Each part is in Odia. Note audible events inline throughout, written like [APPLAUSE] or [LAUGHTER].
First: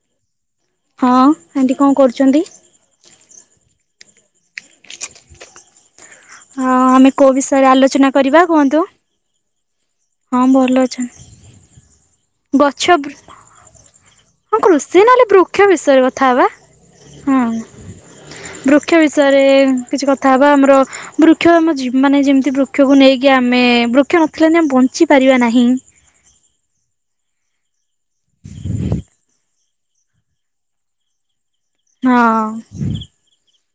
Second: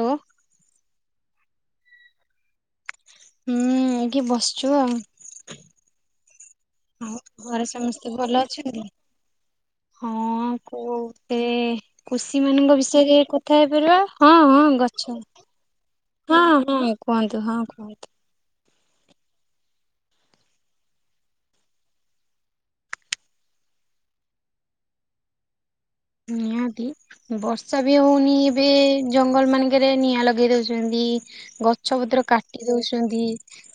ହ୍ୟାଲୋ ହଁ ଆଣ୍ଟି କଣ କରୁଛନ୍ତି? ହୁଁ ଏ କିି ବସିଛୁ ଆଉ। ହଁ ଆମେ ଆଉ କୋଉ ଘରେ ବିଷୟରେ ସମସ୍ତେ ଆଲୋଚନା ଭଲ କରିବା ଅଛନ୍ତି? କୁହନ୍ତୁ? ହଁ ଭଲ ଅଛନ୍ କୃଷି ମାନଙ୍କ ଗଛ ବିଷୟରେ କଥା ହେଇପାରିବା ହଁ କୃଷି ଗଛ ନହେଲେ ବୃକ୍ଷ ବିଷୟରେ କଥା ହବା ହଁ ହଁ କୁହନ୍ତୁ ହଁ ବୃ କୁହନ୍ତୁ ବୃକ୍ଷ ବିଷୟରେ ୟେ କିଛି କଥା ହେବା ଆମର ବୃକ୍ଷ ଆମ ଜି ମାନେ ଯେମିତି ବୃକ୍ଷକୁ ନେଇକି ଆମେ ବୃକ୍ଷ ନଥିଲେ ଆମେ ବଞ୍ଚି ପାରିବା ନାହିଁ। ନିହାତି ବର୍ଷା ବି ହଉନି ଏବେ ଜଙ୍ଗଲ ମାନଙ୍କରେ ନିଆଁ ଲଗେଇ ଦଉଛନ୍ତି। ଇ ଗଛ ପତ୍ର ହଁ କାଟି ଦଉଛନ୍ତି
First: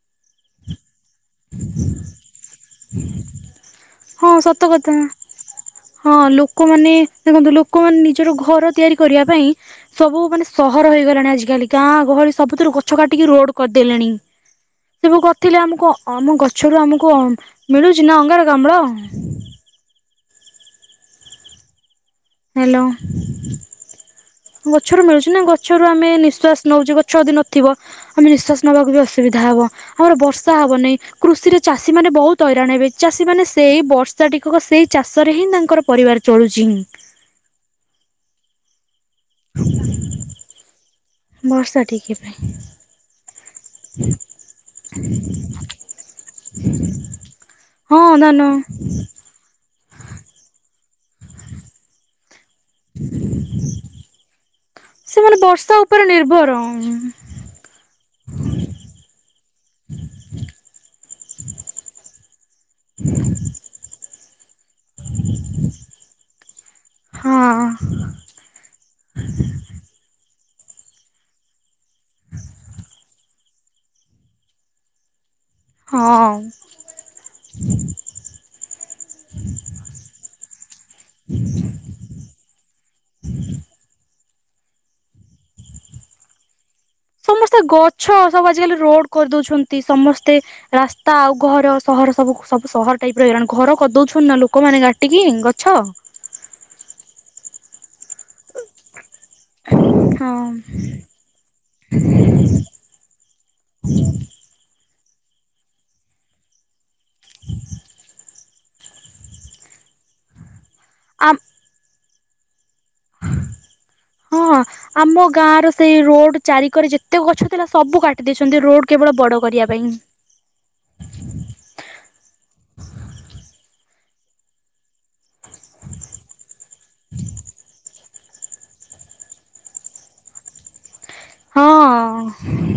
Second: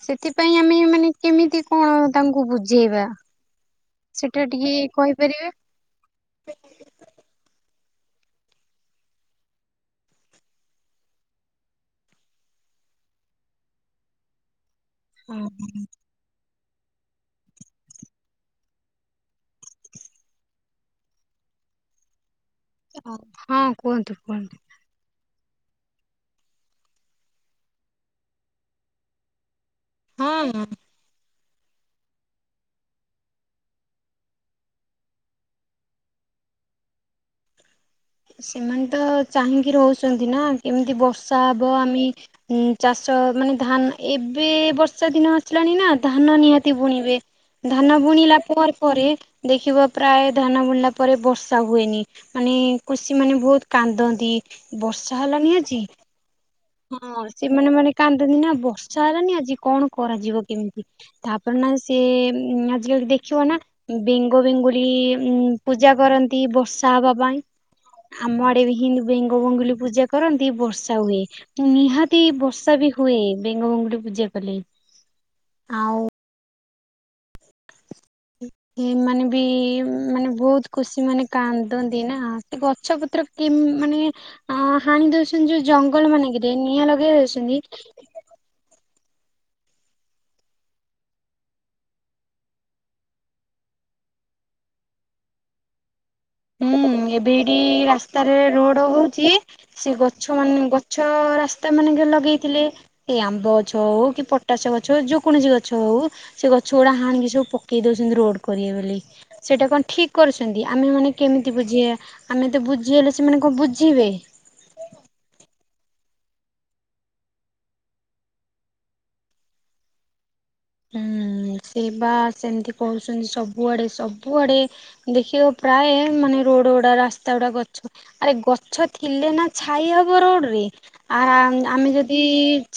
ସେଥିପାଇଁ ଆମେ ମାନେ କେମିତି କଣ ତାଙ୍କୁ ବୁଝେଇବା? ହଁ ସେଟା ସତ ଟିକେ କଥା କହିପାରିବେ? ହଁ ଲୋକମାନେ ଦେଖନ୍ତୁ ଲୋକମାନେ ନିଜର ଘର ତିଆରି କରିବା ପାଇଁ ସବୁ ମାନେ ସହର ହେଇଗଲାଣି ଆଜିକାଲି ଗାଁ ଘର ସବୁଥିରେ ଗଛ କାଟିକି ରୋଡ କରିଦେଲେଣି ସେବୁ ହଁ କରିଥିଲେ ଆମ କ ଗଛରୁ ଆମକୁ ଅ ମିଳୁଛି ନା ଅଙ୍ଗାରକାମ୍ଳ। ହ୍ୟାଲୋ ହଁ କୁହନ୍ତୁ କୁହନ୍ତୁ ଗଛରୁ ମିଳୁଛି ନା ଗ ଗଛରୁ ଆମେ ନିଶ୍ୱାସ ନଉଛେ ଗଛ ଯଦି ନଥିବ ଆମେ ନିଶ୍ୱାସ ନବାକୁ ବି ଅସୁବିଧା ହବ। ଆମର ହଁ ବର୍ଷା ହବନି କୃଷିରେ ଚାଷୀମାନେ ବହୁତ ହଇରାଣ ହେବେ ଚାଷୀମାନେ ସେଇ ବର୍ଷାଟିକ ସେଇ ଚାଷରେ ହିଁ ତାଙ୍କର ପରିବାର ଚଳୁଛି। ହିଁ। ସେମାନେ ତ ଚାହିଁକି ରହୁଛନ୍ତି ନା କେମତି ଯଦି ବର୍ଷା ହବ ଆମେ ଟିକେ ପାଇଁ ଇ ଚାଷ ମାନେ ଧାନ ଏବେ ବର୍ଷା ଦିନ ଆସିଲାଣି ନା ଧାନ ନିହାତି ବୁଣିବେ। ଧାନ ହଁ ବୁଣିଲା ଧନ ପରେ ପରେ ଦେଖିବ ପ୍ରାୟ ଧାନ ବୁଡ଼ିଲା ପରେ ବର୍ଷା ହୁଏନି ମାନେ କୃଷି ମାନେ ବହୁତ କାନ୍ଦନ୍ତି ବର୍ଷା ସେମାନେ ହେଲାନି ବର୍ଷା ଆଜି ଉପରେ ନିର୍ଭର ହଁ ସେମାନେ ମାନେ କାନ୍ଦନ୍ତିି ନା ବର୍ଷା ହେଲାନି ଆଜି କଣ କରାଯିବ କେମିତି ତାପରେ ନା ସେ ଆଜିକାଲି ଦେଖିବ ନା ବେଙ୍ଗ ବେଙ୍ଗୁଲି ଉଁ ପୂଜା କରନ୍ତି ବର୍ଷ ର୍ଷା ହେବା ପାଇଁ ହଁ ଆମ ଆଡେ ହିଁ ବେଙ୍ଗ ବେଙ୍ଗୁଲି ପୂଜା କରନ୍ତି ବର୍ଷା ହୁଏ। ନିହାତି ବର୍ଷା ବି ହୁଏ ବେଙ୍ଗ ବେଙ୍ଗୁଲି ପୂଜା କଲେ। ଆଉ ହଁ। ହିଁ ସେମାନେ ବି ମାନେ ବହୁତ ଖୁସି ମାନେ କାନ୍ଦନ୍ତି ନା ସେ ଗଛ ଵୄ ପୁରା କିମ୍ ମାନେ ଆଁ ହାଣି ଦଉଛନ୍ତି ଯୋଉ ଜଙ୍ଗଲ ମାନଙ୍କରେ କି ନିଆଁ ଲ ସମସ୍ତେ ଗଛ ସବୁ ଆଜିକାଲି ରୋଡ କରିଦଉଛନ୍ତି ସମସ୍ତେ ରାସ୍ତା ଆଉ ଘର ସହର ସବୁ ସବୁ ସହର ଟାଇପ ର ହେଇଲାଣି ଘର କରିଦଉଛନ୍ତି। ଥୋଡି ନା ଲୋକମାନେ କାଟିକି ଗଛ ହୁଁ ଏବେ ଏଇଟି ରାସ୍ତାରେ ରୋଡ଼ ହଉ ଚି ସେ ଗଛ ମାନେ ଗଛ ରାସ୍ତା ମାନେ ଲଗେଇଥିଲେ ଏଇ ଆମ୍ବ ଗଛ ହଉ କି ପଟାଶ ଗ ଗଛ ହଉ କୌଣସି ଗଛ ହଉ ସେ ଗଛ ଗୁଡା ହାଣିକି ସବୁ ପକେଇ ଦଉଛନ୍ତି ରୋଡ କରିବେ ବୋଲି ସେଇଟା କଣ ଠିକ୍ କରୁଛନ୍ତି ଆମେ ମାନେ ଆ କେମିତି ବୁଝେଇବା ଆମେ ତ ବୁଝ୍ ବୁଝେଇଲେ ସେମାନେ କଣ ବୁଝିବେ? ହଁ ଆମ ଗାଁ ର ସେଇ ରୋଡ ଚାରିିକଡେ ଯେତେ ଗଛ ଥିଲା ସବୁ କାଟି ଦେଇଛନ୍ତି ରୋଡ କେବଳ ବଡ କରିବା ପାଇଁ। ହୁଁ ସେ ବା ସେମିତି କହୁଛନ୍ତି ସବୁଆଡେ ସବୁ ସବୁ ଆଡେ ଦେଖିବ ପ୍ରାୟ ମାନେ ରୋଡ ଗୁଡା ରାସ୍ତା ଗୁଡା ଗଛ ଆରେ ଗଛ ଥିଲେ ନା ଛାଇ ହବ ରୋଡରେ। ଆ ଆମେ ହଁ ଯଦି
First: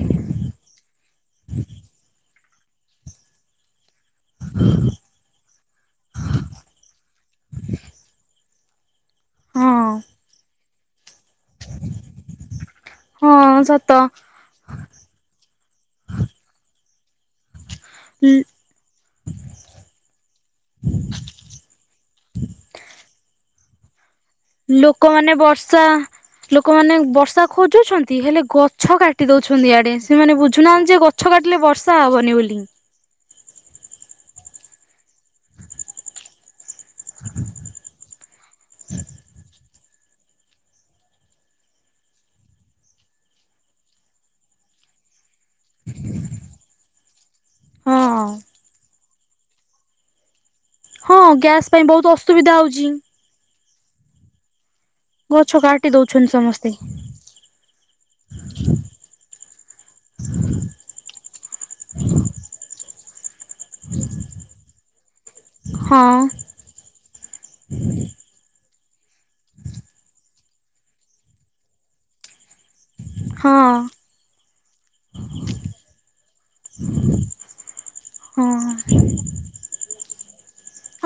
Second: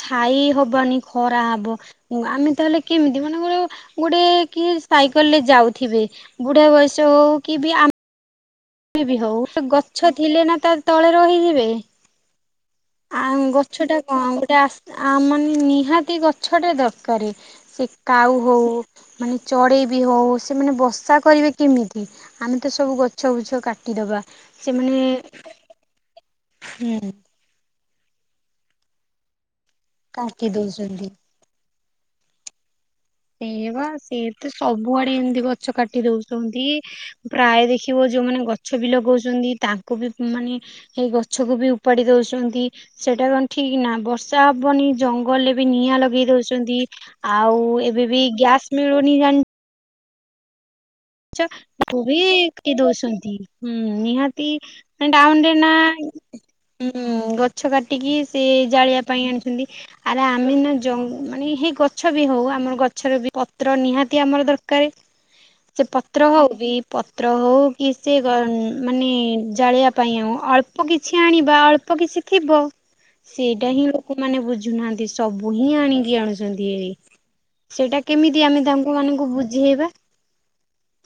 ଛାଇ ହବନି ଖରା ହବ ଆମେ ତାହେଲେ କେମିତି ମନେକର ଗୋ ଗୋଟେ କିଏ ସାଇକେଲରେ ଯାଉ ଥିବେ ବୁଢ଼ା ବୟସ ହଉ କି ବି ଆମେ କିଏ ବି ହଉ ହଁ ଗଛ ଥିଲେ ନା ତା ତଳେ ରହିଯିବେ। ହଁ। ସତ ଗଛାଟା କଣ ଗୋଟେ ଆ ମାନେ ନିହାତି ଗଛଟା ଦରକାରେ ସେ କାଉ ହଉ ମାନେ ଚଢ଼େଇ ବି ହଉ ସେମାନେ ବସା କରିବେ କେମିତି ଆମେ ତ ସବୁ ଗ ଛ ବୁଛ କାଟିଦବା ସେମାନେ ଲୋକମାନେ ବର୍ଷା ଲୋକମାନେ ହୁଁ ବର୍ଷା ଖୋଜୁଛନ୍ତି ନ୍ତି ହେଲେ ଗଛ କାଟି ଦଉଛନ୍ତି ଆଡେ ସେମାନେ କାଟି ବୁଝୁନାହାନ୍ତି ଯେ ଦଉଛନ୍ତି। ଗଛ କାଟିଲେ ବର୍ଷା ବନି ବୋଲି ସେ ଇ ବା ସିଏ ତ ସବୁଆଡେ ଏମତି ଗଛ କାଟି ଦଉଛନ୍ତି ପ୍ରାୟ ଦେଖିବ ଯୋଉମାନେ ଗଛ ବି ଲଗାଉଛନ୍ତି ତାଙ୍କୁ ବି ମାନେ ସେଇ ଗଛକୁ ବି ଉପାଡି ଦଉଛନ୍ତି ସେଟା କଣ ଠିକ ନା ବର୍ଷା ହବନି ଜଙ୍ଗଲରେ ବି ନିଆଁ ଲଗେଇ ଦଉଛନ୍ତି ଆଉ ଏବେ ବି ହଁ ଗ୍ୟାସ ମିଳୁନି ଜଣି ହଁ ଗ୍ୟାସ୍ ପାଇଁ ବହୁତ ଆଛାବ ଅସୁବିଧା କି ହଉଛି। ଦୋଛନ୍ତି ହୁଁ ନିହାତି ଗଛ [UNINTELLIGIBLE] ନା କାଟି ଦଉଛନ୍ତି ସମସ୍ତେ ହୁଁ ଗଛ କାଟିକି ସେ ଜାଳିବା ପାଇଁ ଆଣିଛନ୍ତି ଆରେ ଆମେ ନା ମାନେ ଜଙ୍ଗ ହ ଗଛ ବି ହଉ ଆମର ଗଛରେ ବି ପତ୍ର ନିହାତି ଆମର ଦରକାର ସେ ହଁ ପତ୍ର ହଉ ବି ପତ୍ର ହଉ କି ସେ ଗ ମାନେ ଜଳେଇିବା ପାଇଁ ଆଉ ଅଳ୍ପ କିଛି ଆଣିବା ଅଳ୍ପ କିଛି ଥିବ ହଁ ସେଇଟା ହିଁ ଲୋକମାନେ ବୁଝୁନାହାନ୍ତି ସବୁ ହିଁ ଆଣିକି ଆଣୁଛନ୍ତି ଏଇ ସେଇଟା ହଁ କେମିତି ଆମେ ତାଙ୍କ ମାନଙ୍କୁ ବୁଝେଇବା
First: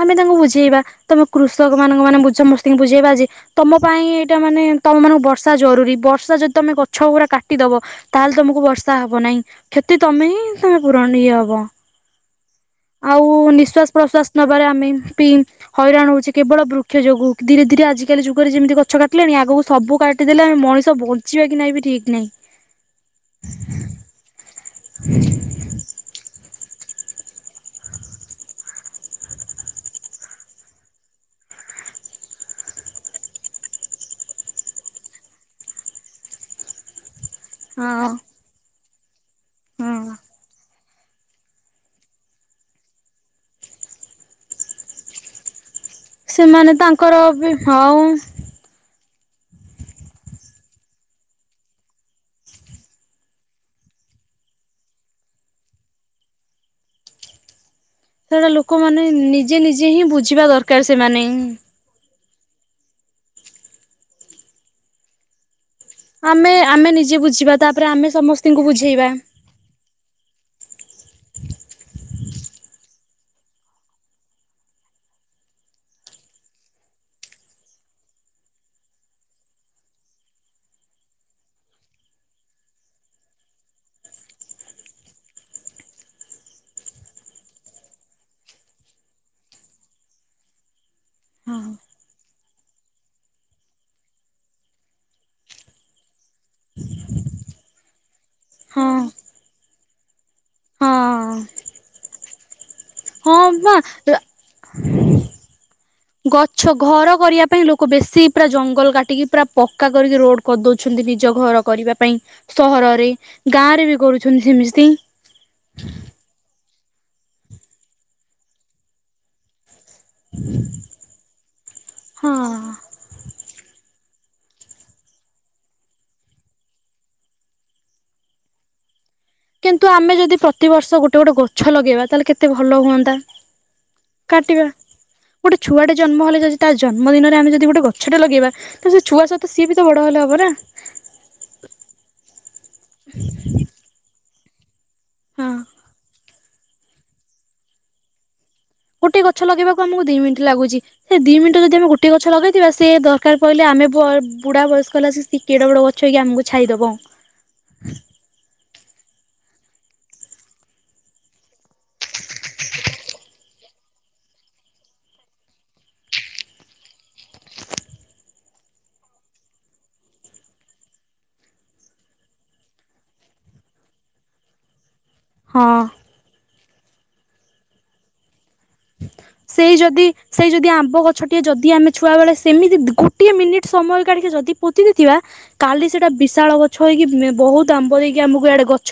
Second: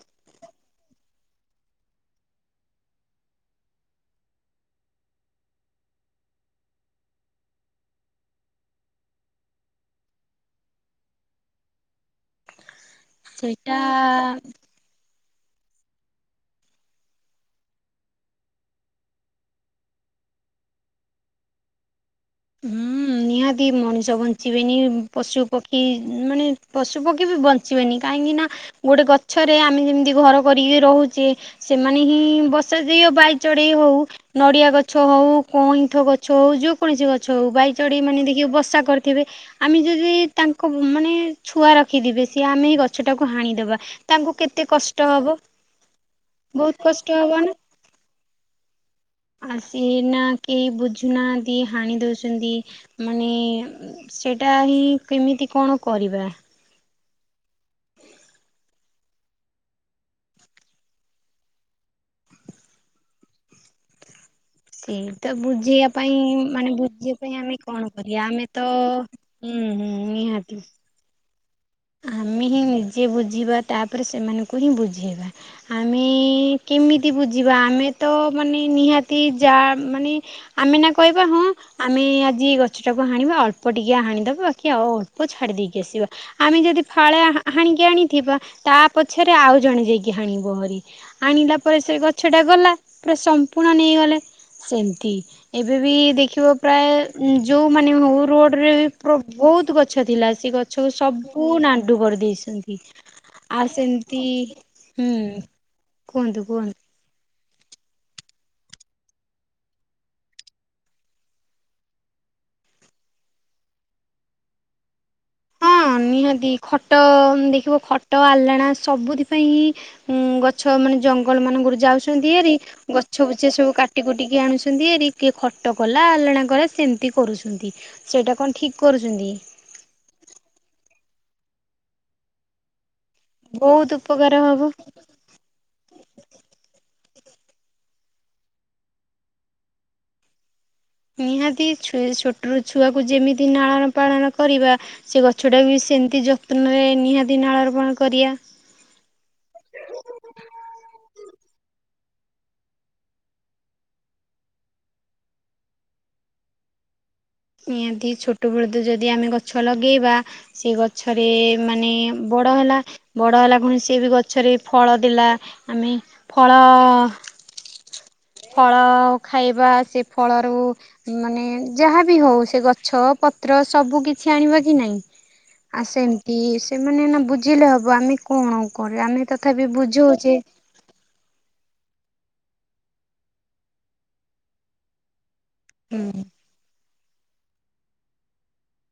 ଆମେ ତାଙ୍କୁ ବୁଝେଇବା ତମେ କୃଷକ ମାନଙ୍କ ମାନେ ସମସ୍ତିଙ୍କୁ ବୁଝେଇବା ଆଜି ତମ ପାଇଁ ଏଇଟା ମାନେ ତମ ମାନଙ୍କୁ ବର୍ଷା ଜରୁରୀ ବର୍ଷା ଯଦି ତମେ ଗଛ ପୁରା କାଟିଦବ ତାହେଲେ ତମକୁ ବର୍ଷା ହବ ନାହିଁ କ୍ଷତି ତମେ ହିଁ ତମେ ପୂରଣ ଇଏ ହବ ଆଉ ସେଇଟା ନିଶ୍ବାସ ପ୍ରଶ୍ଵାସ ନବାରେ ଆମେ ପିଇ ହଇରାଣ ହଉଛି କେବଳ ବୃକ୍ଷ ଯୋଗୁ ଧୀରେ ଧୀରେ ଆଜିକାଲି ଯୁଗରେ ଯେମିତି ଗଛ କାଟିଲେଣି ଆଗକୁ ସବୁ କାଟିଦେଲେ ମଣିଷ ବଞ୍ଚିବା କି ନା ଇ ବି ଠିକ୍ ନାହିଁ ହୁଁ ନିହାତି ମଣିଷ ବଞ୍ଚିବେନି ପଶୁ ପକ୍ଷୀ ମାନେ ପଶୁ ପକ୍ଷୀ ବି ବଞ୍ଚିବେନି କାହିଁକି ନା ଗୋଟେ ଗଛରେ ଆମେ ଯେମିତି ଘର କରିକି ରହୁଛେ ସେମାନେ ହିଁ ବସାଯାଇ ଆଉ ବାଇ ଚଢ଼େଇ ହଉ ନଡ଼ିଆ ଗଛ ହଉ କଇଁଥ ଗଛ ହଉ ଯେ କୌଣସି ଗଛ ହଉ ବାଇଚ଼ଢେଇ ହଁ ମାନେ ଦେଖି ବସା କରିଥିବେ ଆମେ ହଁ। ଯଦି ତାଙ୍କ ମାନେ [INAUDIBLE] ଛୁଆ ରଖିଦିବେ ସିଏ ଆମେ ଏଇ ଗଛ ଟାକୁ ହାଣିଦବା ତାଙ୍କୁ କେତେ କଷ୍ଟ ହବ ସେମାନେ ବହୁତ କଷ୍ଟ ତାଙ୍କର ବି ହଉ ଆସି ନା କେହି ବୁଝୁନା ଦିଏ ହାଣି ଦଉ ଚନ୍ତି ମାନେ ସେଟା ହି କେମିତି କଣ କରିବା? ସେଉଡ଼ ଲୋକମାନେେ ନିଜେ ନିଜେ ହିଁ ବୁଝିବା ଦରକାର ସେମାନେ ସେଇଟା ବୁଝେଇ ପାଇଁ ଆମେ ମାନେ ଆମେ ବୁଝିବା ନିଜେ ପାଇଁ ଆମେ କଣ ତାପରେ କରିବା ଆମେ ସମସ୍ତଙ୍କୁ ତ ବୁଝେଇବା। ହୁଁ ହୁଁ ନିହାତି ହୁ ଆମେ ହିଁ ନିଜେ ବୁଝିବା ତାପରେ ସେମାନଙ୍କୁ ହିଁ ବୁଝେଇବା ଆମେ କେମିତି ବୁଝିବା ଆମେ ତ ମାନେ ନିହାତି ଯା ମାନେ ଆମେ ନା କହିବା ହଁ ଆମେ ଆଜି ଗଛଟାକୁ ହାଣିବା ଅଳ୍ପ ଟିକେ ହାଣିଦବା ବାକି ଆଉ ଅଳ୍ପ ଛାଡି ଦେଇକି ଆସିବା ଆମେ ଯଦି ଫାଳେ ହା ହା ହାଣିକି ଆଣିଥିବା ତା ପଛରେ ଆଉ ଜଣେ ଯାଇକି ହାଣିବହରି ଆଣିଲା ହଁ ପରେ ସେ ଗଛଟା ଗଲା ପୁରା ସମ୍ପୂର୍ଣ୍ଣ ନେଇଗଲେ ସେମତି ଏବେବି ଦେଖିବ ପ୍ରାୟ ଯେଉମାନେ ହଉ ରୋଡ଼ରେ ବି ହଁ ପ୍ର ବହୁତ ଗଛ ଥିଲା ସେ ଗଛକୁ ସବୁ ନାଣ୍ଡୁ କରିଦେଇଛନ୍ତି ହଁ ଆର୍ ବା ସେମିତି ହୁଁ କୁହନ୍ତୁ ଗଛ କୁହନ୍ତୁ ଘର କରିବା ପାଇଁ ଲୋକ ବେଶୀ ପୁରା ଜଙ୍ଗଲ କାଟିକି ପୁରା ପକ୍କା କରିକି ରୋଡ କରିଦଉଛନ୍ତି ନିଜ ଘର କରିବା ପାଇଁ ସହରରେ ଗାଁ ରେ ବି କରୁଛନ୍ତି ସେମିସ୍ତି ହଁ ନିହାତି ଖଟ ଦେଖିବ ଖଟ ଆଲାଣା ସବୁଥିପାଇଁ ଉଁ ଗଛ ମାନେ ଜଙ୍ଗଲ ମାନଙ୍କରୁ ଯାଉଛନ୍ତି ହଁ। ହେରି ଗଛ ଫୁଛ ସବୁ କାଟି କୁଟି କି ଆଣୁଛନ୍ତି ହେରି କିଏ ଖଟ କଲା ଆଲଣକଲା, ସେମତି କରୁଛନ୍ତି, ସେଇଟା କଣ ଠିକ କରୁଛନ୍ତି କିନ୍ତୁ ଆମେ ଯଦି ପ୍ରତିିବର୍ଷ ଗୋଟେ ଗୋଟେ ଗଛ ଲଗେଇବା ତାହେଲେ କେତେ ଭଲ ହୁଅନ୍ତା! ବହୁତ ଉପକାର ହବ କାଟିବା ଗୋଟେ ଛୁଆଟେ ଜନ୍ମ ହେଲେ ଯାଉଛି ତା ଜନ୍ମ ଦିନରେ ଆମେ ଯଦି ଗ ଛୋଟ ଲଗେଇବା ତ ସେ ଛୁଆ ସହିତ ସିଏ ବି ତ ବଡ ହେଲେ ହବ ନା। ନିହାତିଛ ଛୋଟରୁ ଛୁଆକୁ ଯେମିତି ନାଳନ ପାଳନ କରିବା ସେ ହଁ ଗଛଟାକୁ ବି ସେମିତି ଯତ୍ନରେ ନିହାତି ନାଳନ ପାଳନ କରିବା। ଗୋଟେ ଗଛ ଲଗେଇବାକୁ ଆମକୁ ଦି ମିନିଟ ଲାଗୁଛି ସେ ଦି ମିନିଟ ଯଦି ଆମେ ଗୋଟେ ଗଛ ଲଗେଇଥିବା ସେ ଦରକାର ପହିଲେ ଆ ଆମେ ବୁଢା ବୟସ୍କ ହେଲା ସେ କେଡ ବଡ ଗଛ ହେଇକି ଆମକୁ ଛାଇଦବ। ନିହାତି ଛୋଟବେଳଦ ଯଦି ଆମେ ଗଛ ଲଗେଇବା ସେ ଗଛରେ ମାନେ ବଡ ହେଲା ବଡ ହେଲା କଣି ସେଏ ବି ଗଛରେ ଫଳ ଦେଲା ଆମେ ଫଳ ଫଳ ଖାଇବା ସେ ଫଳରୁ ମାନେ ଯାହାବି ହଉ ସେ ଗଛ ପ ପତ୍ର ସବୁ କିଛି ଆଣିବା କି ନାହିଁ। ହଁ। ଆ ସେମତି ସେମାନେ ନା ବୁଝିଲେ ହବ ଆମେ କଣ କରେ ଆମେ ତଥାପି ସେଇ ଯଦି ବୁଝଉଛେ ସେଇ ଯଦି ଆମ୍ବ ଗଛ ଟିଏ ଯଦି ଆମେ ଛୁଆ ବେଳେ ସେମିତି ଗୋଟିଏ ମିନିଟ ସମୟ କାଢିକି ଯଦି ପୋତି ନଥିବା କାଲି ହୁଁ ସେଟା ବିଶାଳ ଗଛ କି ବହୁତ ଆମ୍ବ ଦେଇକି ଆମକୁଆଡେ ଗଛ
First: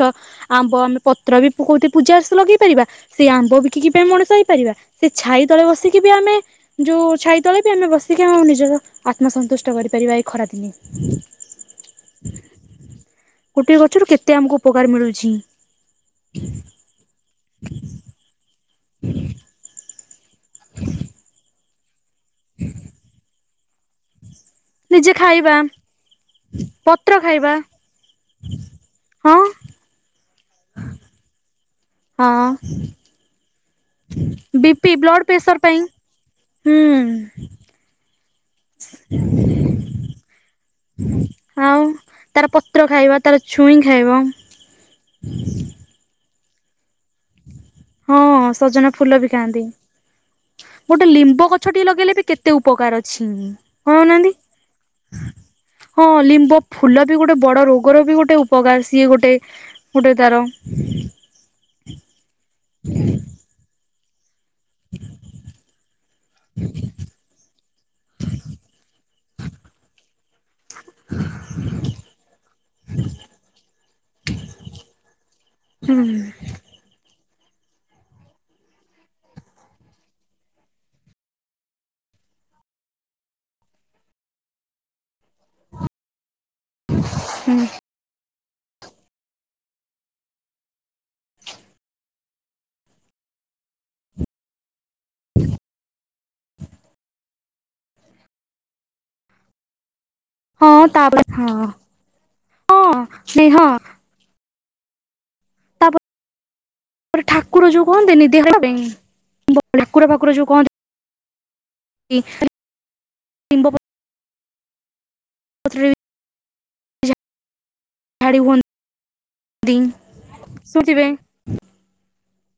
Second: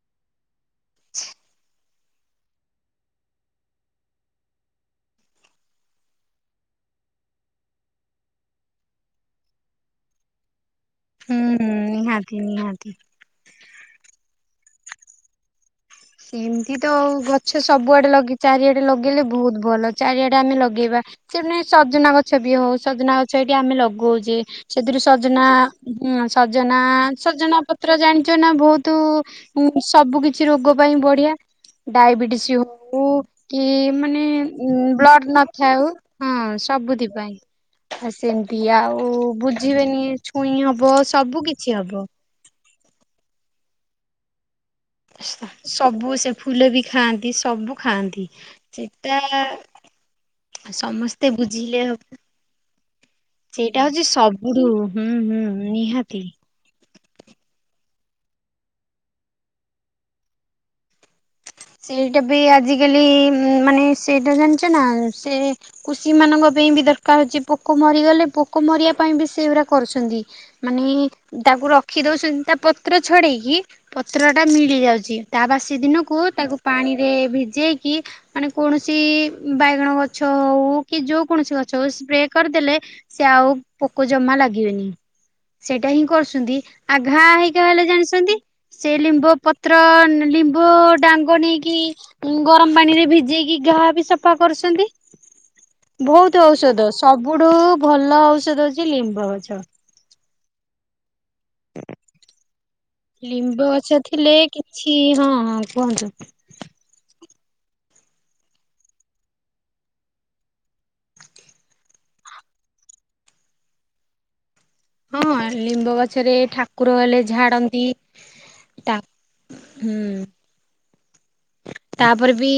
ଆମ୍ବ ଆମେ ପତ୍ର ବି ପକଉ ପୂଜା ଲଗେଇ ପାରିବା ସେଇ ଆମ୍ବ ବିକି ପାଇଁ ମଣିସ ସେ ଛାଇ ତଳେ ବସିକି ବି ଆମେ ଯୋଉ ଛାଇ ତଳେ ବି ଆମେ ବସିକି ଆମ ନିଜର ଆତ୍ମସ ଦୁଷ୍ଟ କରିପାରିବା ଏଇ ଖରାଦିନେ। ହୁଁ ହୁଁ ନିହାତି ନିହାତି। ଗୋଟେ ଗଛରୁ କେତେ ଆମକୁ ଉପକାର ମିଳୁଛି? ସେମତି ତ ଗଛ ସବୁଆଡେ ଲଗେଇ ଚାରିଆଡେ ଲଗେଇଲେ ବହୁତ ଭଲ। ଚାରିଆଡେ ଟା ଆମେ ଲଗେଇବା ସେ ସଜନା ଗଛ ବି ହଉ ସଜନା ଗଛ ଏଠି ଆମେ ଲଗଉଛେ ସେଥିରୁ ନିଜେ ସଜନା ଖାଇବା ସଜନା ପତ୍ର ଖାଇବା ସଜନା ପତ୍ର ଜାଣିଛ ନା ବହୁତୁ ହଁ ମୁଁ ସବୁ କିଛି ରୋଗ ପଡ଼ିଆ ହଁ ଡାଇବେଟିସ୍ ହଉ କି ମାନେ B P blood blood pressure ପାଇଁ ନଥାଉ ହଁ ସବୁ ବୁଧି ହୁଁ ପାଇଁ ଆସ ସେମିତି ଆଉ ବୁଝିବେନି ଛୁଇଁ ହବ ସବୁ କିଛି ଆଉ ହବ। ତାର ପତ୍ର ଖାଇବା ତାର ଛୁଇଁ ଖାଇବ ସବୁ ସେ ଫୁଲ ବି ଖାଆନ୍ତି। ସବୁ ହଁ ଖାଆନ୍ତି ସଜନା ଫୁଲ ସେଟା ବି ଖାଆନ୍ତି। ଗୋଟେ ସମସ୍ତେ ଲିମ୍ବ ଗଛ ଟିକ ବୁଝିଲେ ଲଗେଇଲେ ବି କେତେ ଉପକାର ଅଛି। ସେଇଟା ହଁ ହଉଛି ନା ନାଇଁ ସବୁଠୁ ହୁଁ ହୁଁ ହଁ ନିହାତି। ଲିମ୍ବ ଫୁଲ ବି ଗୋଟେ ବଡ ରୋ ଗୋର ବି ଗୋଟେ ଉପକାର ସିଏ ଗୋଟେ ଗୋଟେ ତାର ସେଇଟା ବି ଆଜିକାଲି ମାନେ ସେଇଟା ଜା ନା ସେ କୃଷି ମାନଙ୍କ ପାଇଁ ବି ଦରକାର ହଉଛି ପୋକ ମରିଗଲେ ପୋକ ମରିବା ପାଇଁ ବି ସେ କରୁଛନ୍ତି, ମାନେ - ତାକୁ ରଖିଦଉଛନ୍ତି ତା ପତ୍ର ଛଡେଇକି ପତ୍ର ଟା ମି ମିଳି ଯାଉଛି ତା ବାସି ହୁଁ ଦିନକୁ ତାକୁ ପାଣିରେ ଭିଜେଇକି ମାନେ କୌଣସି ବାଇଗଣ ଗଛ ହଉ କି ଯୋ କୌଣସି ଗ ଛ ସ୍ପ୍ରେ କରିଦେଲେ ସେ ଆଉ ପୋକ ଜମା ଲାଗିବେନି। ସେଇଟା ହିଁ କରୁଛନ୍ତି, ଆଘା ହୁଁ ହେଇକି ହେଲେ ଜାଣିଛନ୍ତି? ସେ ଲିମ୍ବ ପତ୍ର ଲିମ୍ବଡା ବନେଇକି ଗରମ ପାଣି ରେ ଭିଜେଇକି ଘା ବି ସଫା କରୁଛନ୍ତି। ବହୁତ ଔଷଧ ସବୁଠୁ ଭଲ ଔଷଧ ହଉଛି ଲିମ୍ବ ଗଛ। ହଁ ତାପାଖେ ହଁ ହଁ ଲିମ୍ବ ସ୍ନେହ ଗଛ ଥିଲେ କିଛି ହଁ ହଁ କୁହନ୍ତୁ? ଠାକୁର ଯୋଉ କହନ୍ତିନି ଦେହ ପାଇଁ ଠାକୁର ପାକୁର ଯୋଉ କହନ୍ତି [INAUDIBLE] ଲିମ୍ବ ପ ହଁ ଲିମ୍ବ ଗଛରେ ଠାକୁର ହେଲେ ଝାଡନ୍ତି। ଝାଡି ହୁଅନ୍ତି ତା ହୁଁ ଶୁଣିଥିବେ ତା ତାପରେ ବି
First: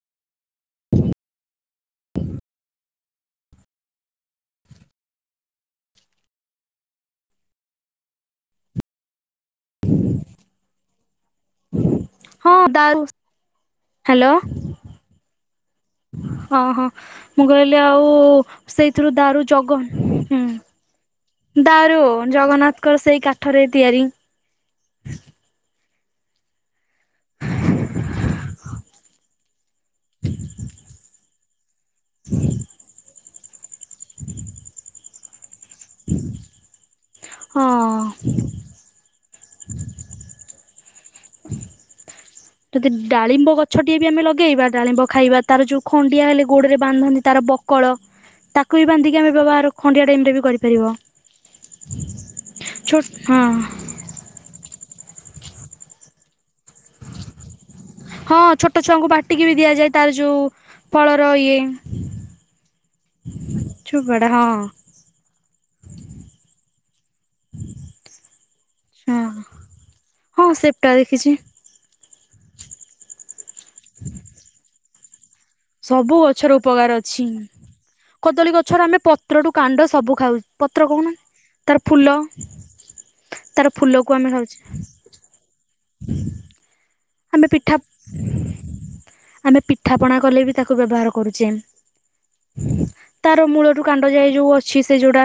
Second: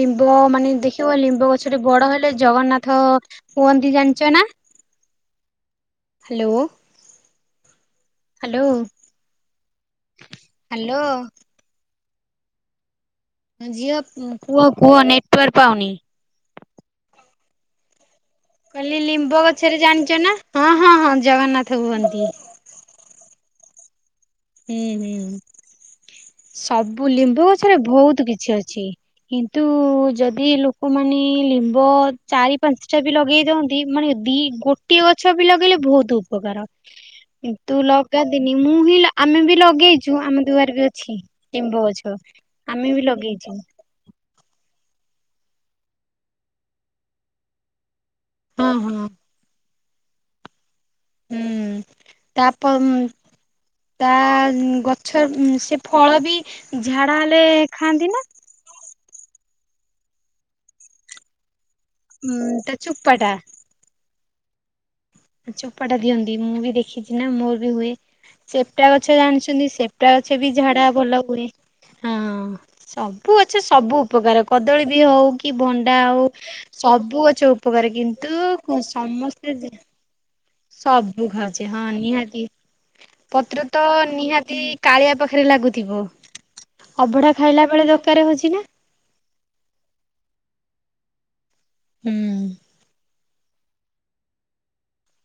ଲିମ୍ବ ମାନେ ଦେଖିବ ଲିମ୍ବ ଗଛରେ ବଡ ହେଲେ ଜଗନ୍ନାଥ କୁହନ୍ତି ଜାଣିଚ ନା? [INAUDIBLE] ହେଲୋ ହାଲୋ ହାଲୋ ହଁ ଦାରୁ ଝିଅ ହ୍ୟାଲୋ କୁହ କୁହ ନେଟୱାର୍କ ପାଉନି। ହଁ, ହଁ ମୁଁ କହିଲି ଆଉ କହିଲି ସେଇଥିରୁ ଲିମ୍ବ ଦାରୁ ଗଛରେ ଜଗ ଜାଣିଛ ନା ହୁଁ, ହଁ ହଁ ହଁ ଜଗନ୍ନାଥ ଦାରୁ କୁହନ୍ତି। ଜଗନ୍ନାଥଙ୍କର ସେଇ କାଠରେ ତିଆରି ହୁଁ ହୁଁ ସବୁ ଲିମ୍ବୁ ଗଛରେ ଭୋଉତ୍ କିଛି ଅଛି। କିନ୍ତୁ ଯଦି ଲୋକମାନେ ଲିମ୍ବ ଚାରି ପାଞ୍ଚଟା ବି ଲଗେଇ ଦି ମାନେ ଦି ଗୋଟିଏ ଗ ଲଗେଇଲେ ଭୋଉତ୍ ଉପକାର ହଁ। କିନ୍ତୁ ଲଗାନ୍ତିନି, ମୁଁ ହିଁ ଆମେ ବି ଲଗେଇଛୁ ଆମ ଦୁଆରେ ବି ଅଛି ଲିମ୍ବ ଗଛ। ଆମେ ଯଦି ବି ଡାଳିମ୍ବ ଲଗେଇଛୁ ଗଛଟିଏ ବି ଆମେ ଲ ଲଗେଇବା ଡାଳିମ୍ବ ଖାଇବା ତାର ଯୋଉ ଖଣ୍ଡିଆ ହେଲେ ଗୋଡରେ ବାନ୍ଧନ୍ତି ତାର ବକଳ ତାକୁ ହଁ ବି ହଁ ବାନ୍ଧିକି ଆମେ ବ୍ୟବହାର ଖଣ୍ଡିଆ ଟାଇମ ରେ ବି କରି ହୁଁ ଛୋ [UNINTELLIGIBLE] ହଁ। ତା ଗଛ ସେ ଫଳ ବି ଝାଡ଼ା ହେଲେ ଖାଆନ୍ତି ନା ହଁ ଛୋଟ ଛୁଆଙ୍କୁ ବାଟିକି ବି ଦିଆଯାଏ, ତାର ଯୋଉ ଫଳର ଇଏ ହୁଁ, ତା ଚୋପାଟା। ହଁ ଚୋପା ଟା ଦିଅନ୍ତି ମୁଁ ବି ଦେଖିଛି, ନା ମୋର ବି ହୁଏ। ସେପଟା ଗଛ ହଁ ଜାଣିଛନ୍ତି ସେପଟା ଗ ସେ ହଁ ବି ଝାଡା ସେପ୍ଟା ଭଲ ଦେଖିଛି ହୁଏ। ହଁ ସବୁ ଗଛ ସବୁ ଉପକାର କଦଳୀ ବି ହଉ କି ଭଣ୍ଡା ସବୁ ହଉ, ଗଛର ଉପକାର ସବୁ ଅଛି। ଗଛ ଉପକାର କଦଳୀ ଗଛର କିନ୍ତୁ ଆମେ ପତ୍ରଠୁ ସମସ୍ତେ କାଣ୍ଡ ସବୁ ଖାଉ ପତ୍ର କହୁନ ସବୁ ଖାଉଛି ତାର ହଁ ଫୁଲ ନିହାତି ପତ୍ର ତାର ତ ଫୁଲକୁ ଆମେ ଖାଉଛେ ନିହାତି କାଳିଆ ପାଖରେ ଲାଗୁଥିବ। ଅଭଢା ଆମେ ଖାଇଲା ପିଠା ବେଳେ ଦରକାର ହଉଛି ନା ଆମେ ପିଠା ପଣା କଲେ ବି ତାକୁ ବ୍ୟବହାର କରୁଚେ। ହୁଁ [INAUDIBLE] ତାର ମୂଳରୁୁ କାଣ୍ଡ ଯାଏ ଯୋଉ ଅଛି, ସେ ଯୋଉଟା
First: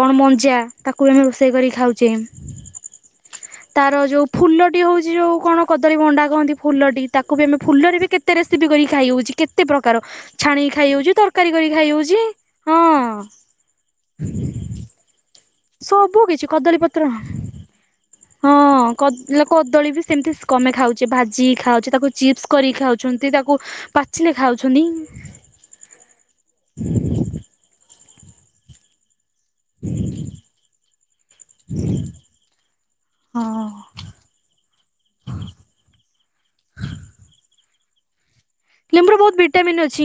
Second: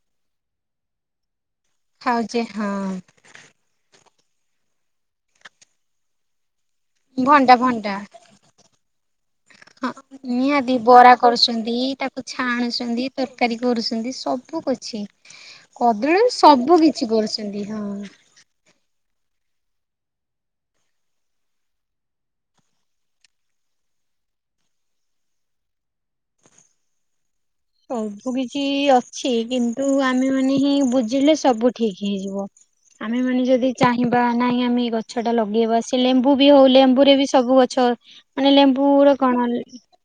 କଣ ମଞ୍ଜା ତାକୁ ଆମେ ରୋଷେ ରୋଷେଇ କରିକି ଖାଉଛେ ତାର ଯୋଉ ଫୁଲଟି ହେଉଛି ଯୋଉ କଣ କଦଳୀ ଭଣ୍ଡା କହନ୍ତି, ଫୁଲଟି ତାକୁ ବି ଭଣ୍ଡା ଆମେ ଭଣ୍ଡା ଫୁଲରେ ବି କେତେ ରେସିପି କରି ଖାଇ ହଉଛି କେତେ ହଁ ପ୍ରକାର ଛାଣିକି ନିହାତି ଖାଇ ହଉଛି ବରା ତରକାରୀ କରି କରୁଛନ୍ତି, ଖାଇ ହଉଛି ତାକୁ ହଁ ଛାଣୁଛନ୍ତି ତରକାରୀ କରୁଛନ୍ତି ସବୁ [UNINTELLIGIBLE] କଦଳୀ ସବୁ ରୁ କିଛି କଦଳୀ ସବୁ ପତ୍ର କିଛି କରୁଛନ୍ତି ହଁ। ହଁ କଦ କଦଳୀ ବି ସେମିତି କମେ ଖାଉଛେ, ଭାଜିକି ଖାଉଛେ, ତାକୁ ଚିପ୍ସ କରିକି ଖାଉଛନ୍ତି ତାକୁ ପାଚିଲେ ଖାଉଛନ୍ତି। ସବୁ କିଛି ଅଛି କିନ୍ତୁ ଆମେ ମାନେ ହିଁ, ବୁଝିଲେ ସବୁ ଠିକ ହେଇଯିବ। ଆମେ ହଁ। ମାନେ ଯଦି ଚାହିଁବା ନାଇଁ ଆମେ ଗଛ ଟା ଲଗେଇବା ସେ ଲେମ୍ବୁ ବି ହଉ ଲେମ୍ବୁରେ ବି ସବୁ ଗଛ ମାନେ ଲେମ୍ବୁ ର ଲେମ୍ବୁରେ ବହୁତ କଣ ଭିଟାମିନ୍ ଅଛି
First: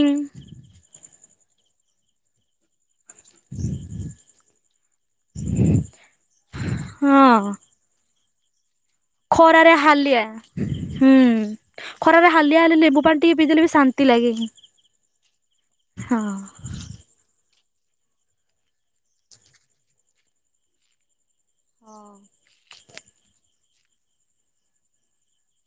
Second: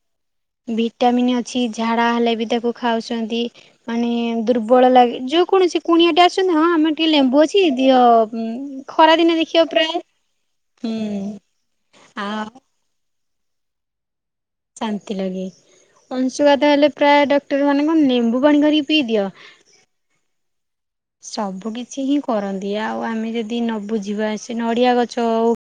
ଭିଟାମିନ୍ ଅଛି, ଝାଡା ହେଲେ ବି ତାକୁ ଖାଉଛନ୍ତି ମାନେ ଦୁର୍ବଳ ଲାଗେ, ଯେକୌଣସି କୁଣିଆ ଟେ ଆସିଛନ୍ତି, ହଁ ଆମେ ଟିକେ ଲେମ୍ବୁ ଅଛି [INAUDIBLE] ଦେଖିବ ଖରାରେ ପ୍ରାୟ ହାଲିଆ, ହୁଁ ଖରାରେ ଆଉ ହାଲିଆ ହେଲେ ଲେମ୍ବୁ ପାଣି ଟିକେ ପିଦେଲେ ବି ଶାନ୍ତି ଲାଗେ। ଶାନ୍ତି ଲାଗେ। ହଁ। ଅଂଶୁଘତ ହେଲେ ପ୍ରାୟ ମାନେ କଣ ଲେମ୍ବୁ ପାଣି କରିକି ପିଇ ଦିଅ। ସବୁ କିିଛି ହଁ। ହିଁ କରନ୍ତି, ଆଉ ଆମେ ଯଦି ନ ବୁଝିବା ସେ ନଡ଼ିଆ ଗଛ ହୋଉ।